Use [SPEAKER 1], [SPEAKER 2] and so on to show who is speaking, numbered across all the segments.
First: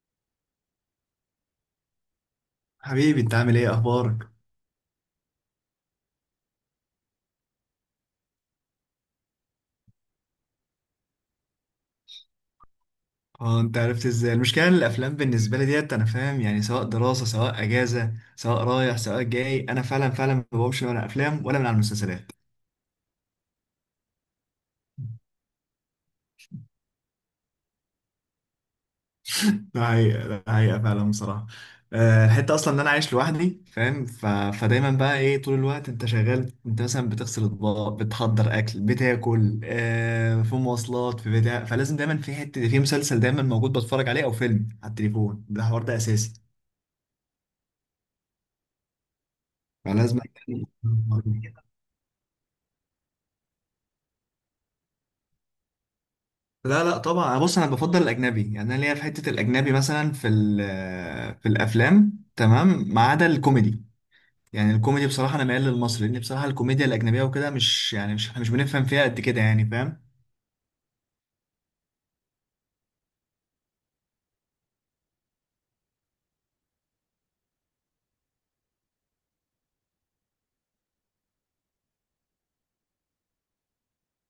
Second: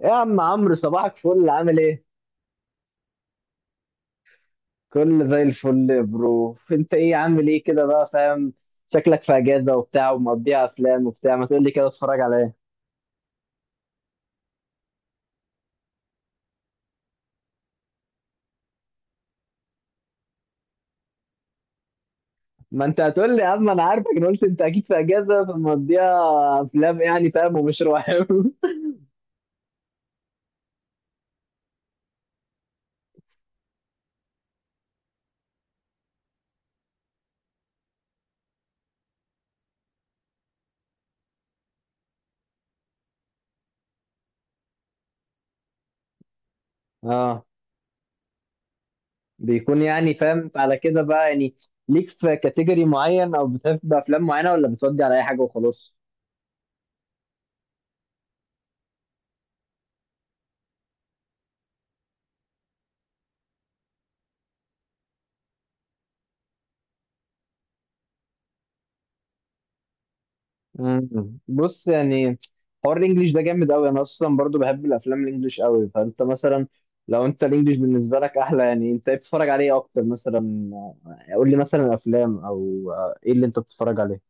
[SPEAKER 1] يا عم عمرو، صباحك فل، عامل ايه؟
[SPEAKER 2] حبيبي انت عامل ايه اخبارك؟
[SPEAKER 1] كله زي الفل يا برو. انت ايه عامل ايه كده بقى فاهم؟ شكلك في اجازه وبتاع ومقضيها افلام وبتاع. ما تقول لي كده اتفرج على ايه؟
[SPEAKER 2] اه انت عرفت ازاي؟ المشكله ان الافلام بالنسبه لي ديت انا فاهم، يعني سواء دراسه سواء اجازه سواء رايح سواء جاي، انا فعلا ما بقومش من افلام ولا من على المسلسلات.
[SPEAKER 1] ما انت هتقول لي يا عم، انا عارفك. انا قلت انت اكيد في اجازه فمقضيها افلام يعني فاهم، ومش رواية.
[SPEAKER 2] ده حقيقة فعلا بصراحة. الحتة أصلا إن أنا عايش لوحدي فاهم، ف... فدايما بقى إيه، طول الوقت أنت شغال، أنت مثلا بتغسل أطباق، بتحضر أكل، بتاكل، في مواصلات، في بتاع، فلازم دايما في حتة، في مسلسل دايما موجود بتفرج عليه أو فيلم على التليفون. ده حوار ده أساسي،
[SPEAKER 1] اه، بيكون
[SPEAKER 2] فلازم.
[SPEAKER 1] يعني فاهم على كده بقى يعني. ليك في كاتيجوري معين او بتحب افلام معينه، ولا بتودي على اي حاجه وخلاص؟
[SPEAKER 2] لا لا طبعا، بص انا بفضل الاجنبي، يعني انا ليا في حته الاجنبي مثلا في في الافلام تمام، ما عدا الكوميدي. يعني الكوميدي بصراحه انا ميال للمصري، لان بصراحه الكوميديا الاجنبيه وكده مش احنا مش بنفهم فيها قد كده، يعني فاهم.
[SPEAKER 1] مم. بص يعني، حوار الانجليش ده جامد قوي. انا اصلا برضو بحب الافلام الانجليش قوي. فانت مثلا لو انت الانجليش بالنسبه لك احلى، يعني انت إيه بتتفرج عليه إيه اكتر مثلا؟ قول لي مثلا افلام او ايه اللي انت بتتفرج عليه.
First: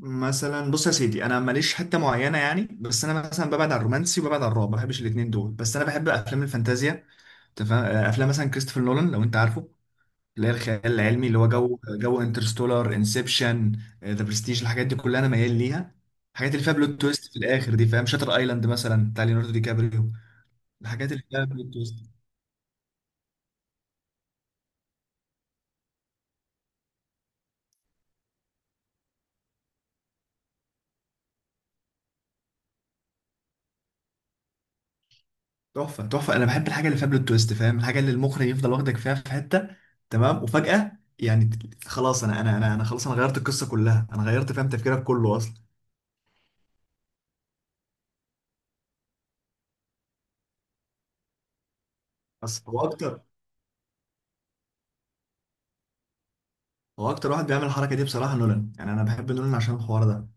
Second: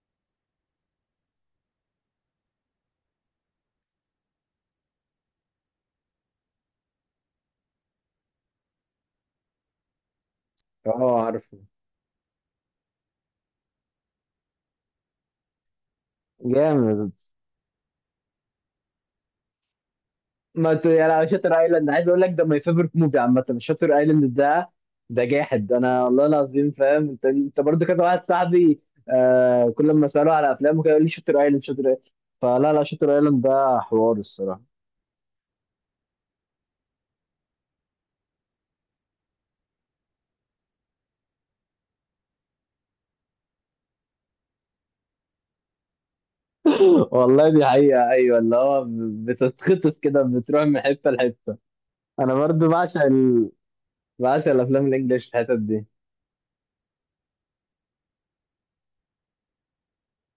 [SPEAKER 2] مثلا بص يا سيدي، انا ماليش حته معينه يعني، بس انا مثلا ببعد عن الرومانسي وببعد عن الرعب، ما بحبش الاثنين دول، بس انا بحب افلام الفانتازيا. تفهم، افلام مثلا كريستوفر نولان لو انت عارفه، اللي هي الخيال
[SPEAKER 1] اه،
[SPEAKER 2] العلمي، اللي هو
[SPEAKER 1] عارفه.
[SPEAKER 2] جو انترستولار، انسبشن، ذا برستيج، الحاجات دي كلها انا ميال ليها. الحاجات اللي فيها بلوت
[SPEAKER 1] جامد.
[SPEAKER 2] تويست في الاخر دي فاهم، شاتر ايلاند مثلا بتاع ليوناردو دي كابريو.
[SPEAKER 1] ما ت... يعني
[SPEAKER 2] الحاجات اللي
[SPEAKER 1] على
[SPEAKER 2] فيها
[SPEAKER 1] شاتر
[SPEAKER 2] بلوت
[SPEAKER 1] ايلاند،
[SPEAKER 2] تويست
[SPEAKER 1] عايز اقول لك ده ماي فيفورت موفي عامه، شاتر ايلاند ده. ده جاحد انا والله العظيم، فاهم؟ انت انت برضو كذا واحد صاحبي، آه، كل ما اساله على افلامه كده يقول لي شاتر ايلاند، شاتر ايلاند. فلا لا، شاتر ايلاند ده حوار الصراحه.
[SPEAKER 2] تحفه تحفه. انا بحب الحاجه اللي فيها بلوت تويست فاهم، الحاجه اللي المخرج يفضل واخدك فيها في حته تمام وفجاه، يعني خلاص انا غيرت القصه كلها، انا غيرت فاهم تفكيرك كله اصلا.
[SPEAKER 1] والله دي حقيقة، أيوة، اللي هو بتتخطف كده، بتروح من حتة لحتة. أنا
[SPEAKER 2] بس
[SPEAKER 1] برضو
[SPEAKER 2] هو
[SPEAKER 1] بعشق
[SPEAKER 2] اكتر،
[SPEAKER 1] بعشق الأفلام الإنجليش في الحتت دي. أنت
[SPEAKER 2] هو اكتر واحد بيعمل الحركه دي بصراحه نولان، يعني انا بحب نولان عشان الحوار ده.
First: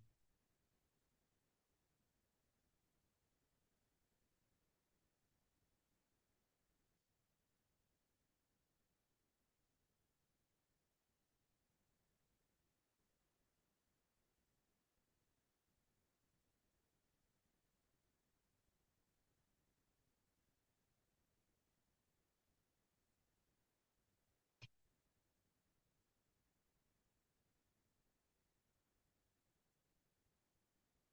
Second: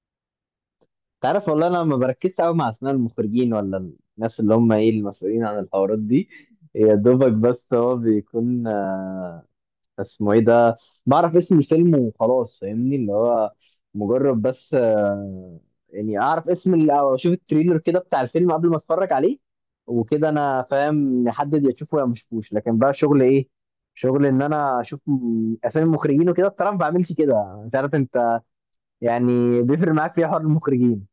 [SPEAKER 1] عارف والله أنا ما بركزش أوي مع أسماء المخرجين، ولا الناس اللي هم إيه المسؤولين عن الحوارات دي. يا دوبك بس هو بيكون اسمه ايه ده. بعرف اسم الفيلم وخلاص، فاهمني؟ اللي هو مجرد بس يعني اعرف اسم او اشوف التريلر كده بتاع الفيلم قبل ما اتفرج عليه، وكده انا فاهم، نحدد يا تشوفه يا ما اشوفوش. لكن بقى شغل ايه؟ شغل ان انا اشوف اسامي المخرجين وكده، بصراحه ما بعملش كده. انت عارف انت يعني بيفرق معاك في إيه حوار المخرجين؟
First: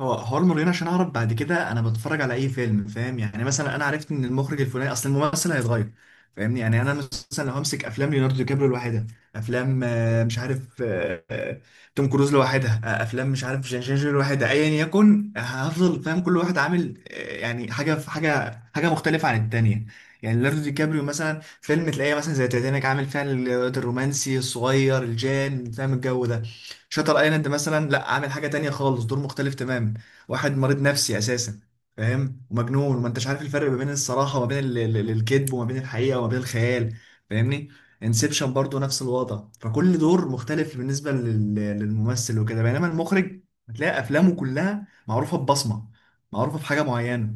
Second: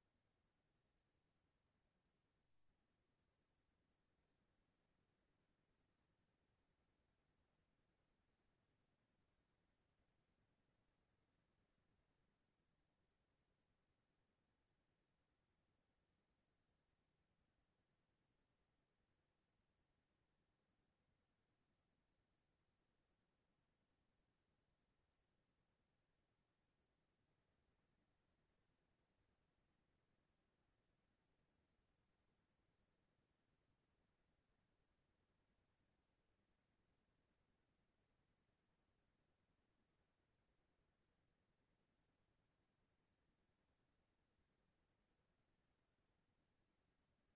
[SPEAKER 2] هو حوار مريان عشان اعرف بعد كده انا بتفرج على اي فيلم فاهم، يعني مثلا انا عرفت ان المخرج الفلاني، اصل الممثل هيتغير فاهمني، يعني انا مثلا لو همسك افلام ليوناردو دي كابريو لوحدها، افلام مش عارف، توم كروز لوحدها، افلام مش عارف جان جينجر لوحدها ايا يكن، هفضل فاهم كل واحد عامل يعني حاجه في حاجه، حاجه مختلفه عن التانيه. يعني ليوناردو دي كابريو مثلا فيلم تلاقيه مثلا زي تيتانيك عامل فيها الرومانسي الصغير الجان فاهم الجو ده، شاتر ايلاند مثلا لا عامل حاجه تانية خالص، دور مختلف تماما، واحد مريض نفسي اساسا فاهم ومجنون وما انتش عارف الفرق ما بين الصراحه وما بين الكذب، وما بين الحقيقه وما بين الخيال، فاهمني. انسبشن برضو نفس الوضع، فكل دور مختلف بالنسبه للممثل وكده، بينما المخرج هتلاقي افلامه كلها معروفه ببصمه، معروفه بحاجه معينه.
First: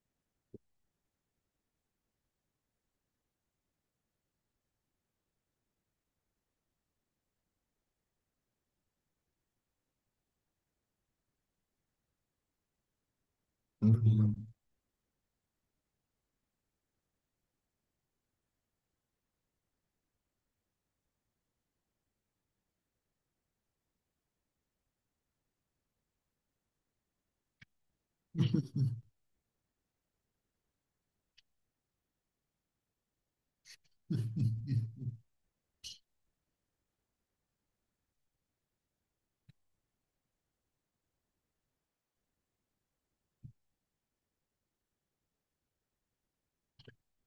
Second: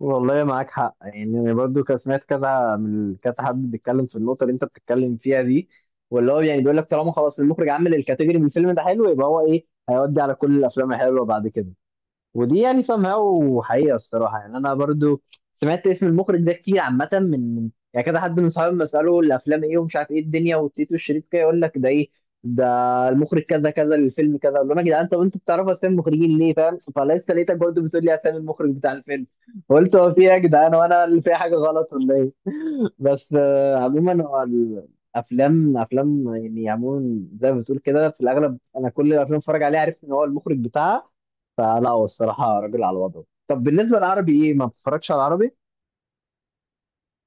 [SPEAKER 1] والله معاك حق. يعني انا برضو كان سمعت كذا من كذا حد بيتكلم في النقطه اللي انت بتتكلم فيها دي، واللي هو يعني بيقول لك طالما خلاص المخرج عمل الكاتيجوري من الفيلم ده حلو، يبقى هو ايه، هيودي على كل الافلام الحلوه بعد كده. ودي يعني somehow حقيقة الصراحة. يعني أنا برضو سمعت اسم المخرج ده كتير عامة، من يعني كذا حد من صحابي لما أسأله الأفلام إيه ومش عارف إيه الدنيا والتيت والشريط كده، يقول لك ده إيه، ده المخرج كذا كذا للفيلم كذا. أقول لهم يا جدعان طب أنتوا بتعرفوا أسامي المخرجين ليه، فاهم؟ فلسه لقيتك برضو بتقول لي أسامي المخرج بتاع الفيلم. قلت هو في إيه يا جدعان، وأنا اللي فيها حاجة غلط ولا إيه؟ بس عموما هو الأفلام أفلام يعني. عموما زي ما بتقول كده، في الأغلب أنا كل الأفلام اللي بتفرج عليها عرفت إن هو المخرج بتاعها. فلا، هو الصراحة راجل على وضعه. طب بالنسبة للعربي ايه، ما بتتفرجش على العربي؟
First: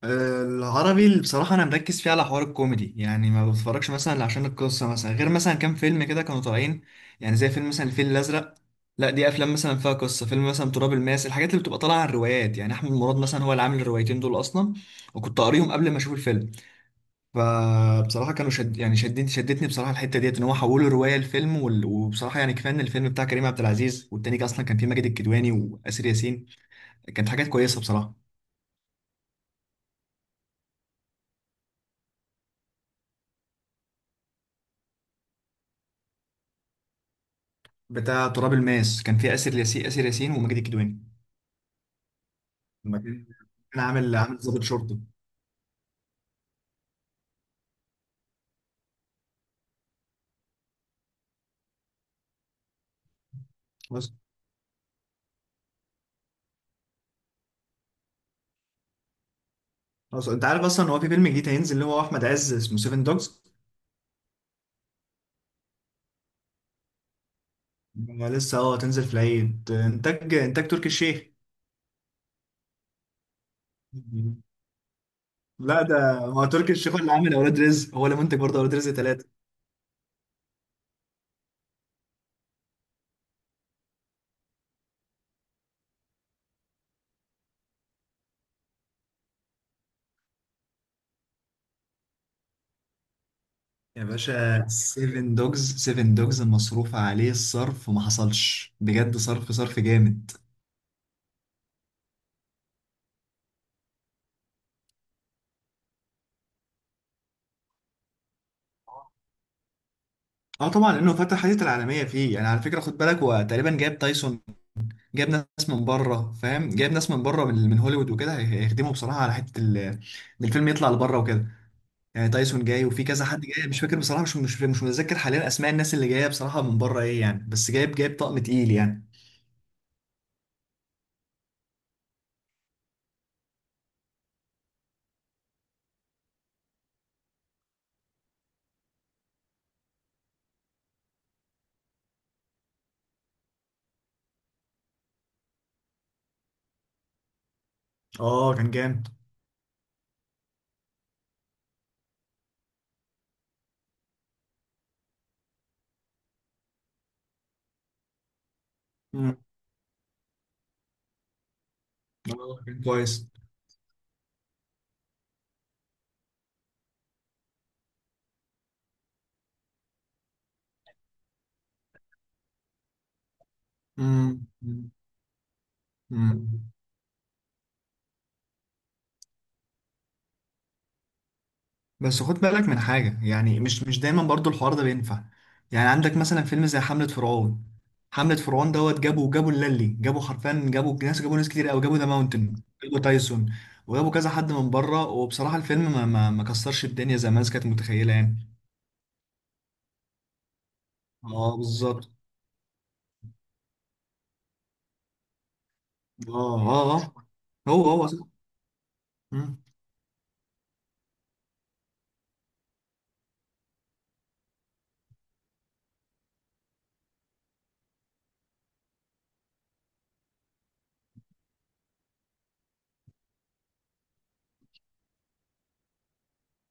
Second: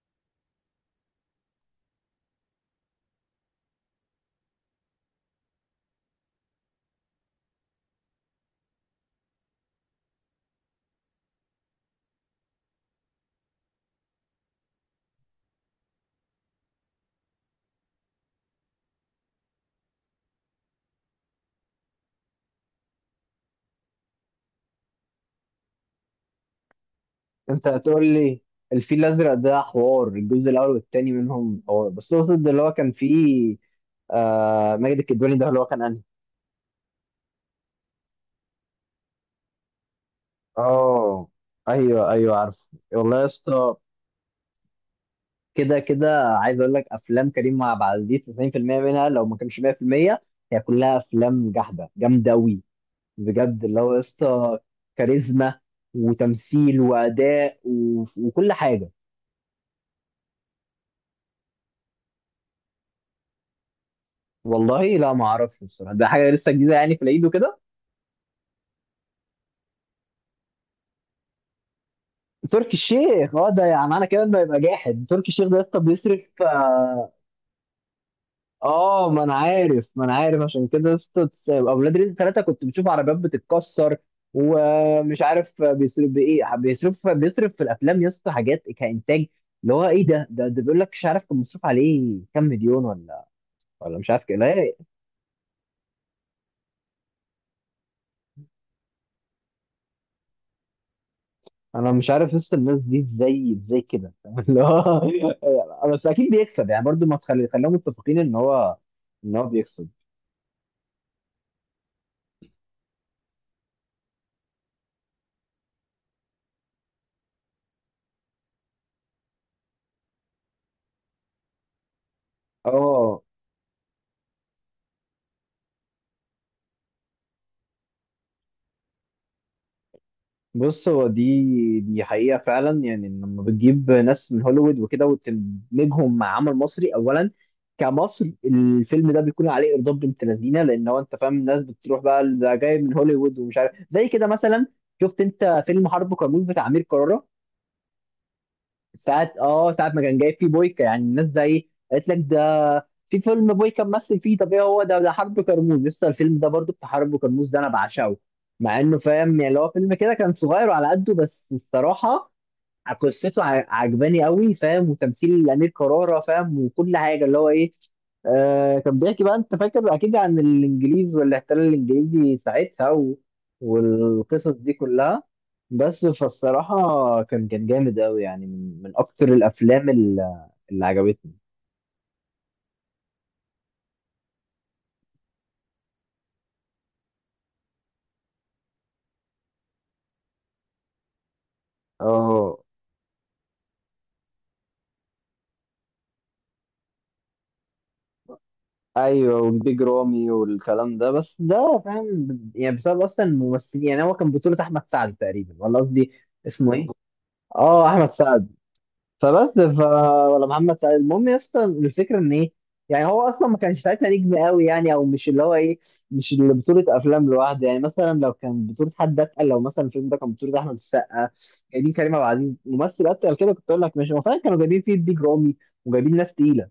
[SPEAKER 2] العربي اللي بصراحة أنا مركز فيه على حوار الكوميدي، يعني ما بتفرجش مثلا إلا عشان القصة مثلا، غير مثلا كام فيلم كده كانوا طالعين، يعني زي فيلم مثلا الفيل الأزرق. لا دي أفلام مثلا فيها قصة، فيلم مثلا تراب الماس، الحاجات اللي بتبقى طالعة عن روايات، يعني أحمد مراد مثلا هو اللي عامل الروايتين دول أصلا، وكنت قاريهم قبل ما أشوف الفيلم. فبصراحة كانوا شد، يعني شدتني بصراحة الحتة ديت إن هو حولوا رواية لفيلم وبصراحة يعني كفاية إن الفيلم بتاع كريم عبد العزيز، والتاني كان أصلا كان فيه ماجد الكدواني وآسر ياسين، كانت حاجات
[SPEAKER 1] انت
[SPEAKER 2] كويسة
[SPEAKER 1] هتقول
[SPEAKER 2] بصراحة.
[SPEAKER 1] لي الفيل الازرق، ده حوار الجزء الاول والتاني منهم. هو بس اقصد اللي هو كان فيه آه ماجد الكدواني، ده اللي هو كان انهي.
[SPEAKER 2] بتاع تراب الماس كان فيه آسر ياسين، آسر ياسين وماجد الكدواني
[SPEAKER 1] اه، ايوه ايوه عارف.
[SPEAKER 2] لما
[SPEAKER 1] والله يا
[SPEAKER 2] كان
[SPEAKER 1] اسطى،
[SPEAKER 2] كان عامل ضابط شرطة.
[SPEAKER 1] كده كده عايز اقول لك افلام كريم عبد العزيز 90% منها لو ما كانش 100%، هي كلها افلام جحده جامده قوي بجد. اللي هو يا
[SPEAKER 2] بس
[SPEAKER 1] اسطى كاريزما وتمثيل واداء وكل حاجه.
[SPEAKER 2] بس انت عارف اصلا ان هو في فيلم جديد هينزل، اللي هو احمد عز، اسمه سيفن دوجز.
[SPEAKER 1] والله لا ما اعرفش الصراحه، ده حاجه لسه جديده يعني في العيد وكده.
[SPEAKER 2] لسه اه تنزل في العيد، انتاج تركي الشيخ.
[SPEAKER 1] تركي الشيخ، اه، ده يعني معنى كده انه يبقى جاحد. تركي الشيخ ده يا اسطى
[SPEAKER 2] لا ده
[SPEAKER 1] بيصرف.
[SPEAKER 2] هو تركي الشيخ هو اللي عامل اولاد رزق، هو اللي منتج برضه اولاد رزق
[SPEAKER 1] اه، ما
[SPEAKER 2] ثلاثة.
[SPEAKER 1] انا عارف، ما انا عارف. عشان كده يا اسطى اولاد رزق ثلاثه كنت بتشوف عربيات بتتكسر ومش عارف بيصرف بايه. بيصرف، بيصرف في الافلام يا اسطى حاجات كانتاج. اللي هو ايه ده، ده بيقول لك مش عارف كان مصروف عليه كام مليون، ولا ولا
[SPEAKER 2] يا
[SPEAKER 1] مش عارف كده،
[SPEAKER 2] باشا
[SPEAKER 1] لا.
[SPEAKER 2] سيفن دوجز، سيفن دوجز مصروف عليه الصرف ما حصلش بجد، صرف صرف جامد.
[SPEAKER 1] انا مش عارف لسه الناس دي ازاي، ازاي كده. اللي هو بس اكيد بيكسب يعني، برضو ما تخلي خليهم متفقين ان هو، ان هو بيكسب.
[SPEAKER 2] اه طبعا لانه فتح حديث العالميه فيه، يعني على فكره خد بالك هو تقريبا جاب تايسون، جايب ناس من بره فاهم، جايب ناس من بره من هوليوود وكده، هيخدموا بصراحه على حته ان الفيلم يطلع لبره وكده، يعني تايسون جاي وفي
[SPEAKER 1] اه.
[SPEAKER 2] كذا حد جاي مش فاكر بصراحه، مش متذكر حاليا اسماء الناس اللي جايه بصراحه من بره ايه يعني، بس جايب طقم تقيل يعني.
[SPEAKER 1] بص، هو دي حقيقة فعلا، يعني إن لما بتجيب ناس من هوليوود وكده وتدمجهم مع عمل مصري، أولا كمصر الفيلم ده بيكون عليه إرضاء بنت لذينة. لأن هو أنت فاهم الناس بتروح بقى، ده جاي من هوليوود ومش عارف، زي كده مثلا. شفت أنت فيلم حرب كرموز بتاع أمير كرارة
[SPEAKER 2] اه كان جامد.
[SPEAKER 1] ساعة؟ اه ساعة ما كان جايب فيه بويكا، يعني الناس زي قالت لك ده في فيلم بويكا ممثل فيه. طب ايه هو ده؟ ده حرب كرموز، لسه الفيلم ده برضو بتاع حرب كرموز ده انا بعشقه. مع انه فاهم
[SPEAKER 2] امم.
[SPEAKER 1] يعني اللي هو فيلم كده كان صغير وعلى قده، بس الصراحة
[SPEAKER 2] اه كان كويس.
[SPEAKER 1] قصته عجباني قوي فاهم، وتمثيل امير كرارة فاهم، وكل حاجه اللي هو ايه. آه كان بيحكي بقى، انت فاكر اكيد، عن الانجليز والاحتلال الانجليزي ساعتها والقصص دي كلها. بس
[SPEAKER 2] امم.
[SPEAKER 1] فالصراحه كان كان جامد قوي يعني، من من اكتر الافلام اللي عجبتني.
[SPEAKER 2] بس خد بالك من حاجة، يعني مش دايما برضو الحوار ده بينفع، يعني عندك مثلا فيلم زي حملة فرعون. حملة فرعون دوت جابوا اللالي جابوا حرفيا، جابوا ناس، جابوا ناس كتير قوي، جابوا ذا ماونتن،
[SPEAKER 1] اه
[SPEAKER 2] جابوا تايسون، وجابوا كذا حد من بره، وبصراحة الفيلم ما كسرش الدنيا زي ما الناس كانت متخيلة يعني.
[SPEAKER 1] ايوه، وبيج رامي والكلام ده. بس
[SPEAKER 2] اه
[SPEAKER 1] ده
[SPEAKER 2] بالظبط.
[SPEAKER 1] فاهم يعني بسبب اصلا الممثلين. يعني هو كان بطولة احمد سعد تقريبا، ولا قصدي
[SPEAKER 2] اه
[SPEAKER 1] اسمه ايه؟
[SPEAKER 2] اه هو
[SPEAKER 1] اه،
[SPEAKER 2] هو
[SPEAKER 1] احمد
[SPEAKER 2] صح.
[SPEAKER 1] سعد.
[SPEAKER 2] مم.
[SPEAKER 1] فبس ف ولا محمد سعيد. المهم يا اسطى، الفكره ان ايه، يعني هو اصلا ما كانش ساعتها نجم قوي يعني، او مش اللي هو ايه، مش اللي بطوله افلام لوحده. يعني مثلا لو كان بطوله حد اتقل، لو مثلا الفيلم ده كان بطوله احمد السقا، جايبين كريم عبد العزيز ممثل اتقل كده، كنت اقول لك ماشي. هو فعلا كانوا جايبين فيه بيج رامي وجايبين ناس تقيله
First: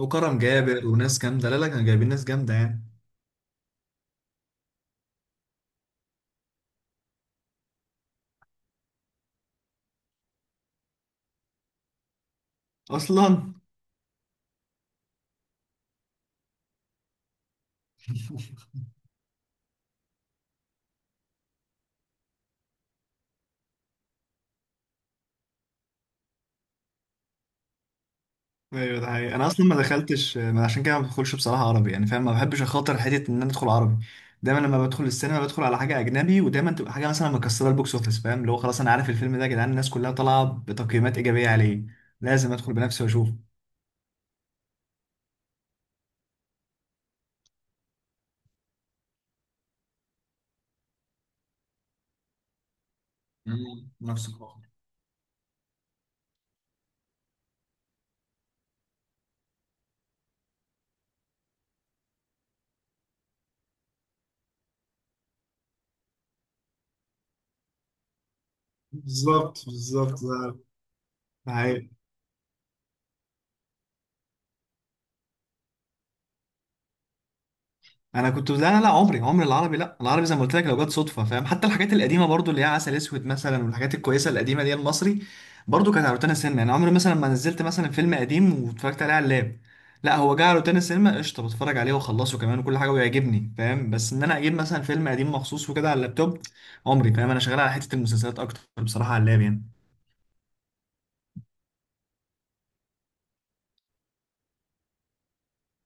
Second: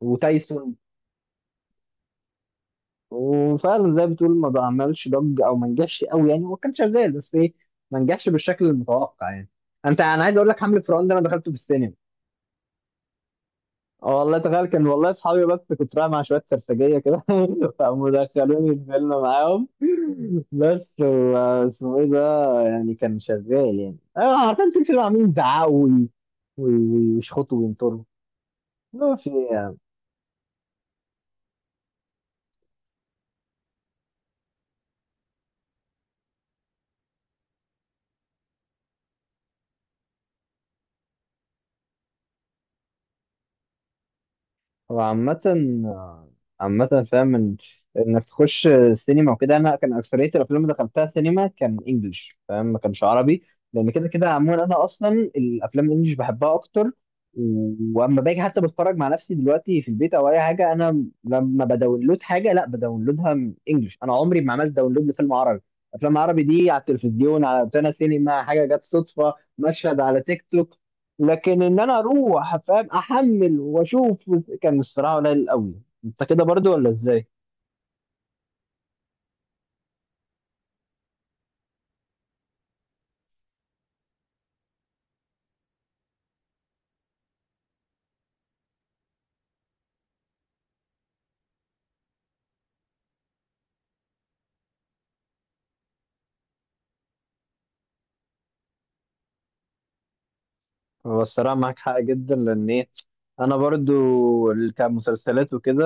[SPEAKER 2] وكرم
[SPEAKER 1] وتايسون،
[SPEAKER 2] جابر وناس جامدة، لا لا كانوا جايبين ناس جامدة يعني
[SPEAKER 1] وفعلا زي ما بتقول ما عملش ضج او ما نجحش قوي يعني. هو كان شغال بس ايه، ما نجحش بالشكل المتوقع يعني. انت، انا عايز اقول لك حمله فرعون ده انا دخلته في السينما.
[SPEAKER 2] اصلا.
[SPEAKER 1] اه والله تخيل، كان والله اصحابي، بس كنت رايح مع شويه سرسجيه كده فقاموا دخلوني الفيلم معاهم. بس و- اسمه ايه ده، يعني كان شغال. يعني انا عارفين طول الفيلم عاملين يزعقوا وي- ويشخطوا وينطروا.
[SPEAKER 2] ايوه ده
[SPEAKER 1] ما في.
[SPEAKER 2] حقيقي، انا اصلا ما دخلتش، ما عشان كده ما بدخلش بصراحه عربي، يعني فاهم ما بحبش اخاطر حته ان انا ادخل عربي. دايما لما بدخل السينما بدخل على حاجه اجنبي، ودايما تبقى حاجه مثلا مكسره البوكس اوفيس فاهم، اللي هو خلاص انا عارف الفيلم ده يا جدعان، الناس كلها طالعه بتقييمات ايجابيه عليه، لازم ادخل بنفسي واشوفه.
[SPEAKER 1] هو عامة، عامة فاهم انك تخش سينما وكده، انا كان اكثرية الافلام اللي دخلتها سينما كان انجلش فاهم، ما كانش عربي. لان
[SPEAKER 2] مم،
[SPEAKER 1] كده
[SPEAKER 2] نفس
[SPEAKER 1] كده
[SPEAKER 2] الحوار.
[SPEAKER 1] عموما انا اصلا الافلام الانجليش بحبها اكتر و- واما باجي حتى بتفرج مع نفسي دلوقتي في البيت او اي حاجة، انا لما بداونلود حاجة لا، بداونلودها من انجلش. انا عمري ما عملت داونلود لفيلم عربي. افلام عربي دي على التلفزيون، على روتانا سينما، حاجة جت صدفة،
[SPEAKER 2] بالظبط
[SPEAKER 1] مشهد على
[SPEAKER 2] بالظبط
[SPEAKER 1] تيك
[SPEAKER 2] ده،
[SPEAKER 1] توك.
[SPEAKER 2] ده
[SPEAKER 1] لكن ان
[SPEAKER 2] حقيقي.
[SPEAKER 1] انا اروح فاهم احمل واشوف، كان الصراحه قليل قوي. انت كده برضو ولا ازاي؟
[SPEAKER 2] انا كنت لا عمري العربي، لا العربي زي ما قلت لك لو جت صدفه فاهم، حتى الحاجات القديمه برضو اللي هي عسل اسود مثلا والحاجات الكويسه القديمه دي المصري، برضو كانت على روتانا السينما يعني. عمري مثلا ما نزلت مثلا فيلم قديم واتفرجت عليه على اللاب، لا هو جه على روتانا السينما قشطه بتفرج عليه واخلصه كمان وكل حاجه ويعجبني فاهم، بس ان انا اجيب مثلا فيلم قديم مخصوص وكده على اللابتوب، عمري فاهم. انا شغال على حته المسلسلات اكتر بصراحه على اللاب يعني.
[SPEAKER 1] هو الصراحه معاك حق جدا، لان ايه، انا برضو كمسلسلات وكده.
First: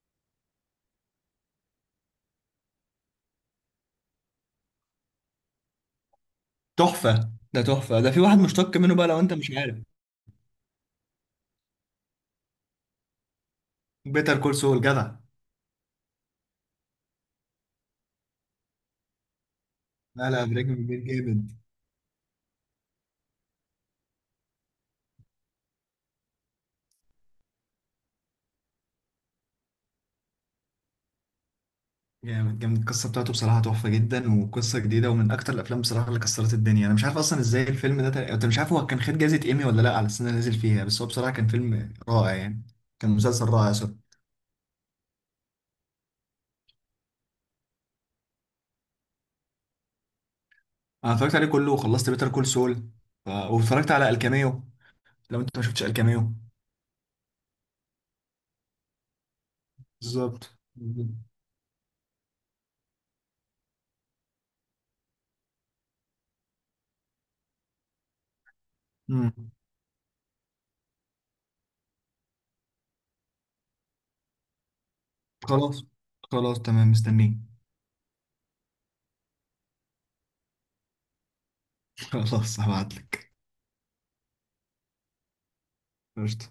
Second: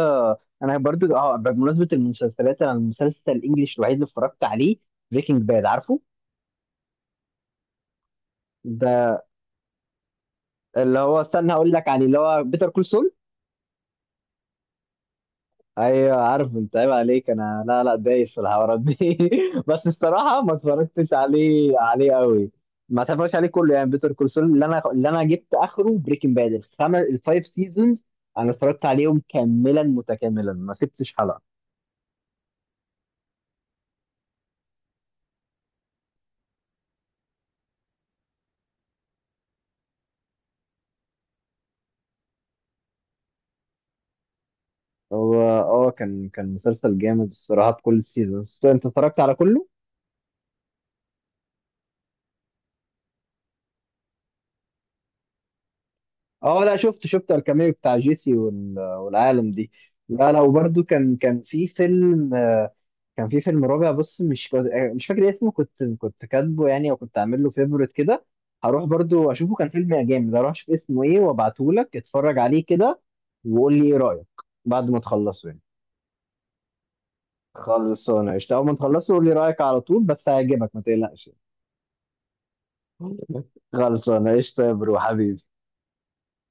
[SPEAKER 1] انا برضو، اه، بمناسبه المسلسلات، انا المسلسل الانجليش الوحيد اللي اتفرجت عليه بريكنج باد، عارفه؟
[SPEAKER 2] تحفه ده تحفه ده، في واحد مشتق منه بقى
[SPEAKER 1] ده
[SPEAKER 2] لو انت مش عارف،
[SPEAKER 1] اللي هو، استنى هقول لك عليه، اللي هو بيتر كول.
[SPEAKER 2] بيتر كول سول جدع.
[SPEAKER 1] ايوه عارف، انت عيب عليك. انا لا لا، دايس في الحوارات دي. بس
[SPEAKER 2] لا
[SPEAKER 1] الصراحه
[SPEAKER 2] لا
[SPEAKER 1] ما
[SPEAKER 2] بريكنج باد
[SPEAKER 1] اتفرجتش
[SPEAKER 2] جامد
[SPEAKER 1] عليه عليه قوي. ما اتفرجتش عليه كله يعني بيتر كول سول، اللي انا، اللي انا جبت اخره بريكنج باد، الخمس الفايف سيزونز انا اتفرجت عليهم كاملا متكاملا، ما سبتش حلقه.
[SPEAKER 2] جامد جامد، القصة بتاعته بصراحة تحفة جدا وقصة جديدة، ومن أكتر الأفلام بصراحة اللي كسرت الدنيا. أنا مش عارف أصلا إزاي الفيلم ده أنت مش عارف هو كان خد جايزة إيمي ولا لأ على السنة اللي نزل فيها، بس هو بصراحة كان فيلم رائع يعني، كان مسلسل رائع سوري.
[SPEAKER 1] هو اه، كان كان مسلسل جامد الصراحه. بكل السيزونز انت اتفرجت على كله؟
[SPEAKER 2] أنا اتفرجت عليه كله وخلصت بيتر كول سول، واتفرجت على الكاميو، لو أنت ما شفتش الكاميو.
[SPEAKER 1] اه لا، شفت شفت الكاميو بتاع جيسي والعالم دي. لا لا،
[SPEAKER 2] بالظبط.
[SPEAKER 1] وبرده كان كان في فيلم كان في فيلم رابع. بص، مش مش فاكر اسمه، كنت كنت كاتبه يعني او كنت عامل له فيفورت كده. هروح برضو
[SPEAKER 2] مم.
[SPEAKER 1] اشوفه، كان فيلم جامد. هروح اشوف اسمه ايه وابعته لك اتفرج عليه كده، وقول لي ايه رايك بعد ما تخلصه يعني.
[SPEAKER 2] خلاص. خلاص تمام مستنيك.
[SPEAKER 1] خلصانه قشطه. اول ما تخلصه قول لي رايك على طول، بس هيعجبك ما تقلقش.
[SPEAKER 2] خلاص هبعتلك.
[SPEAKER 1] خلصانه قشطه يا برو حبيبي.
[SPEAKER 2] قشطة.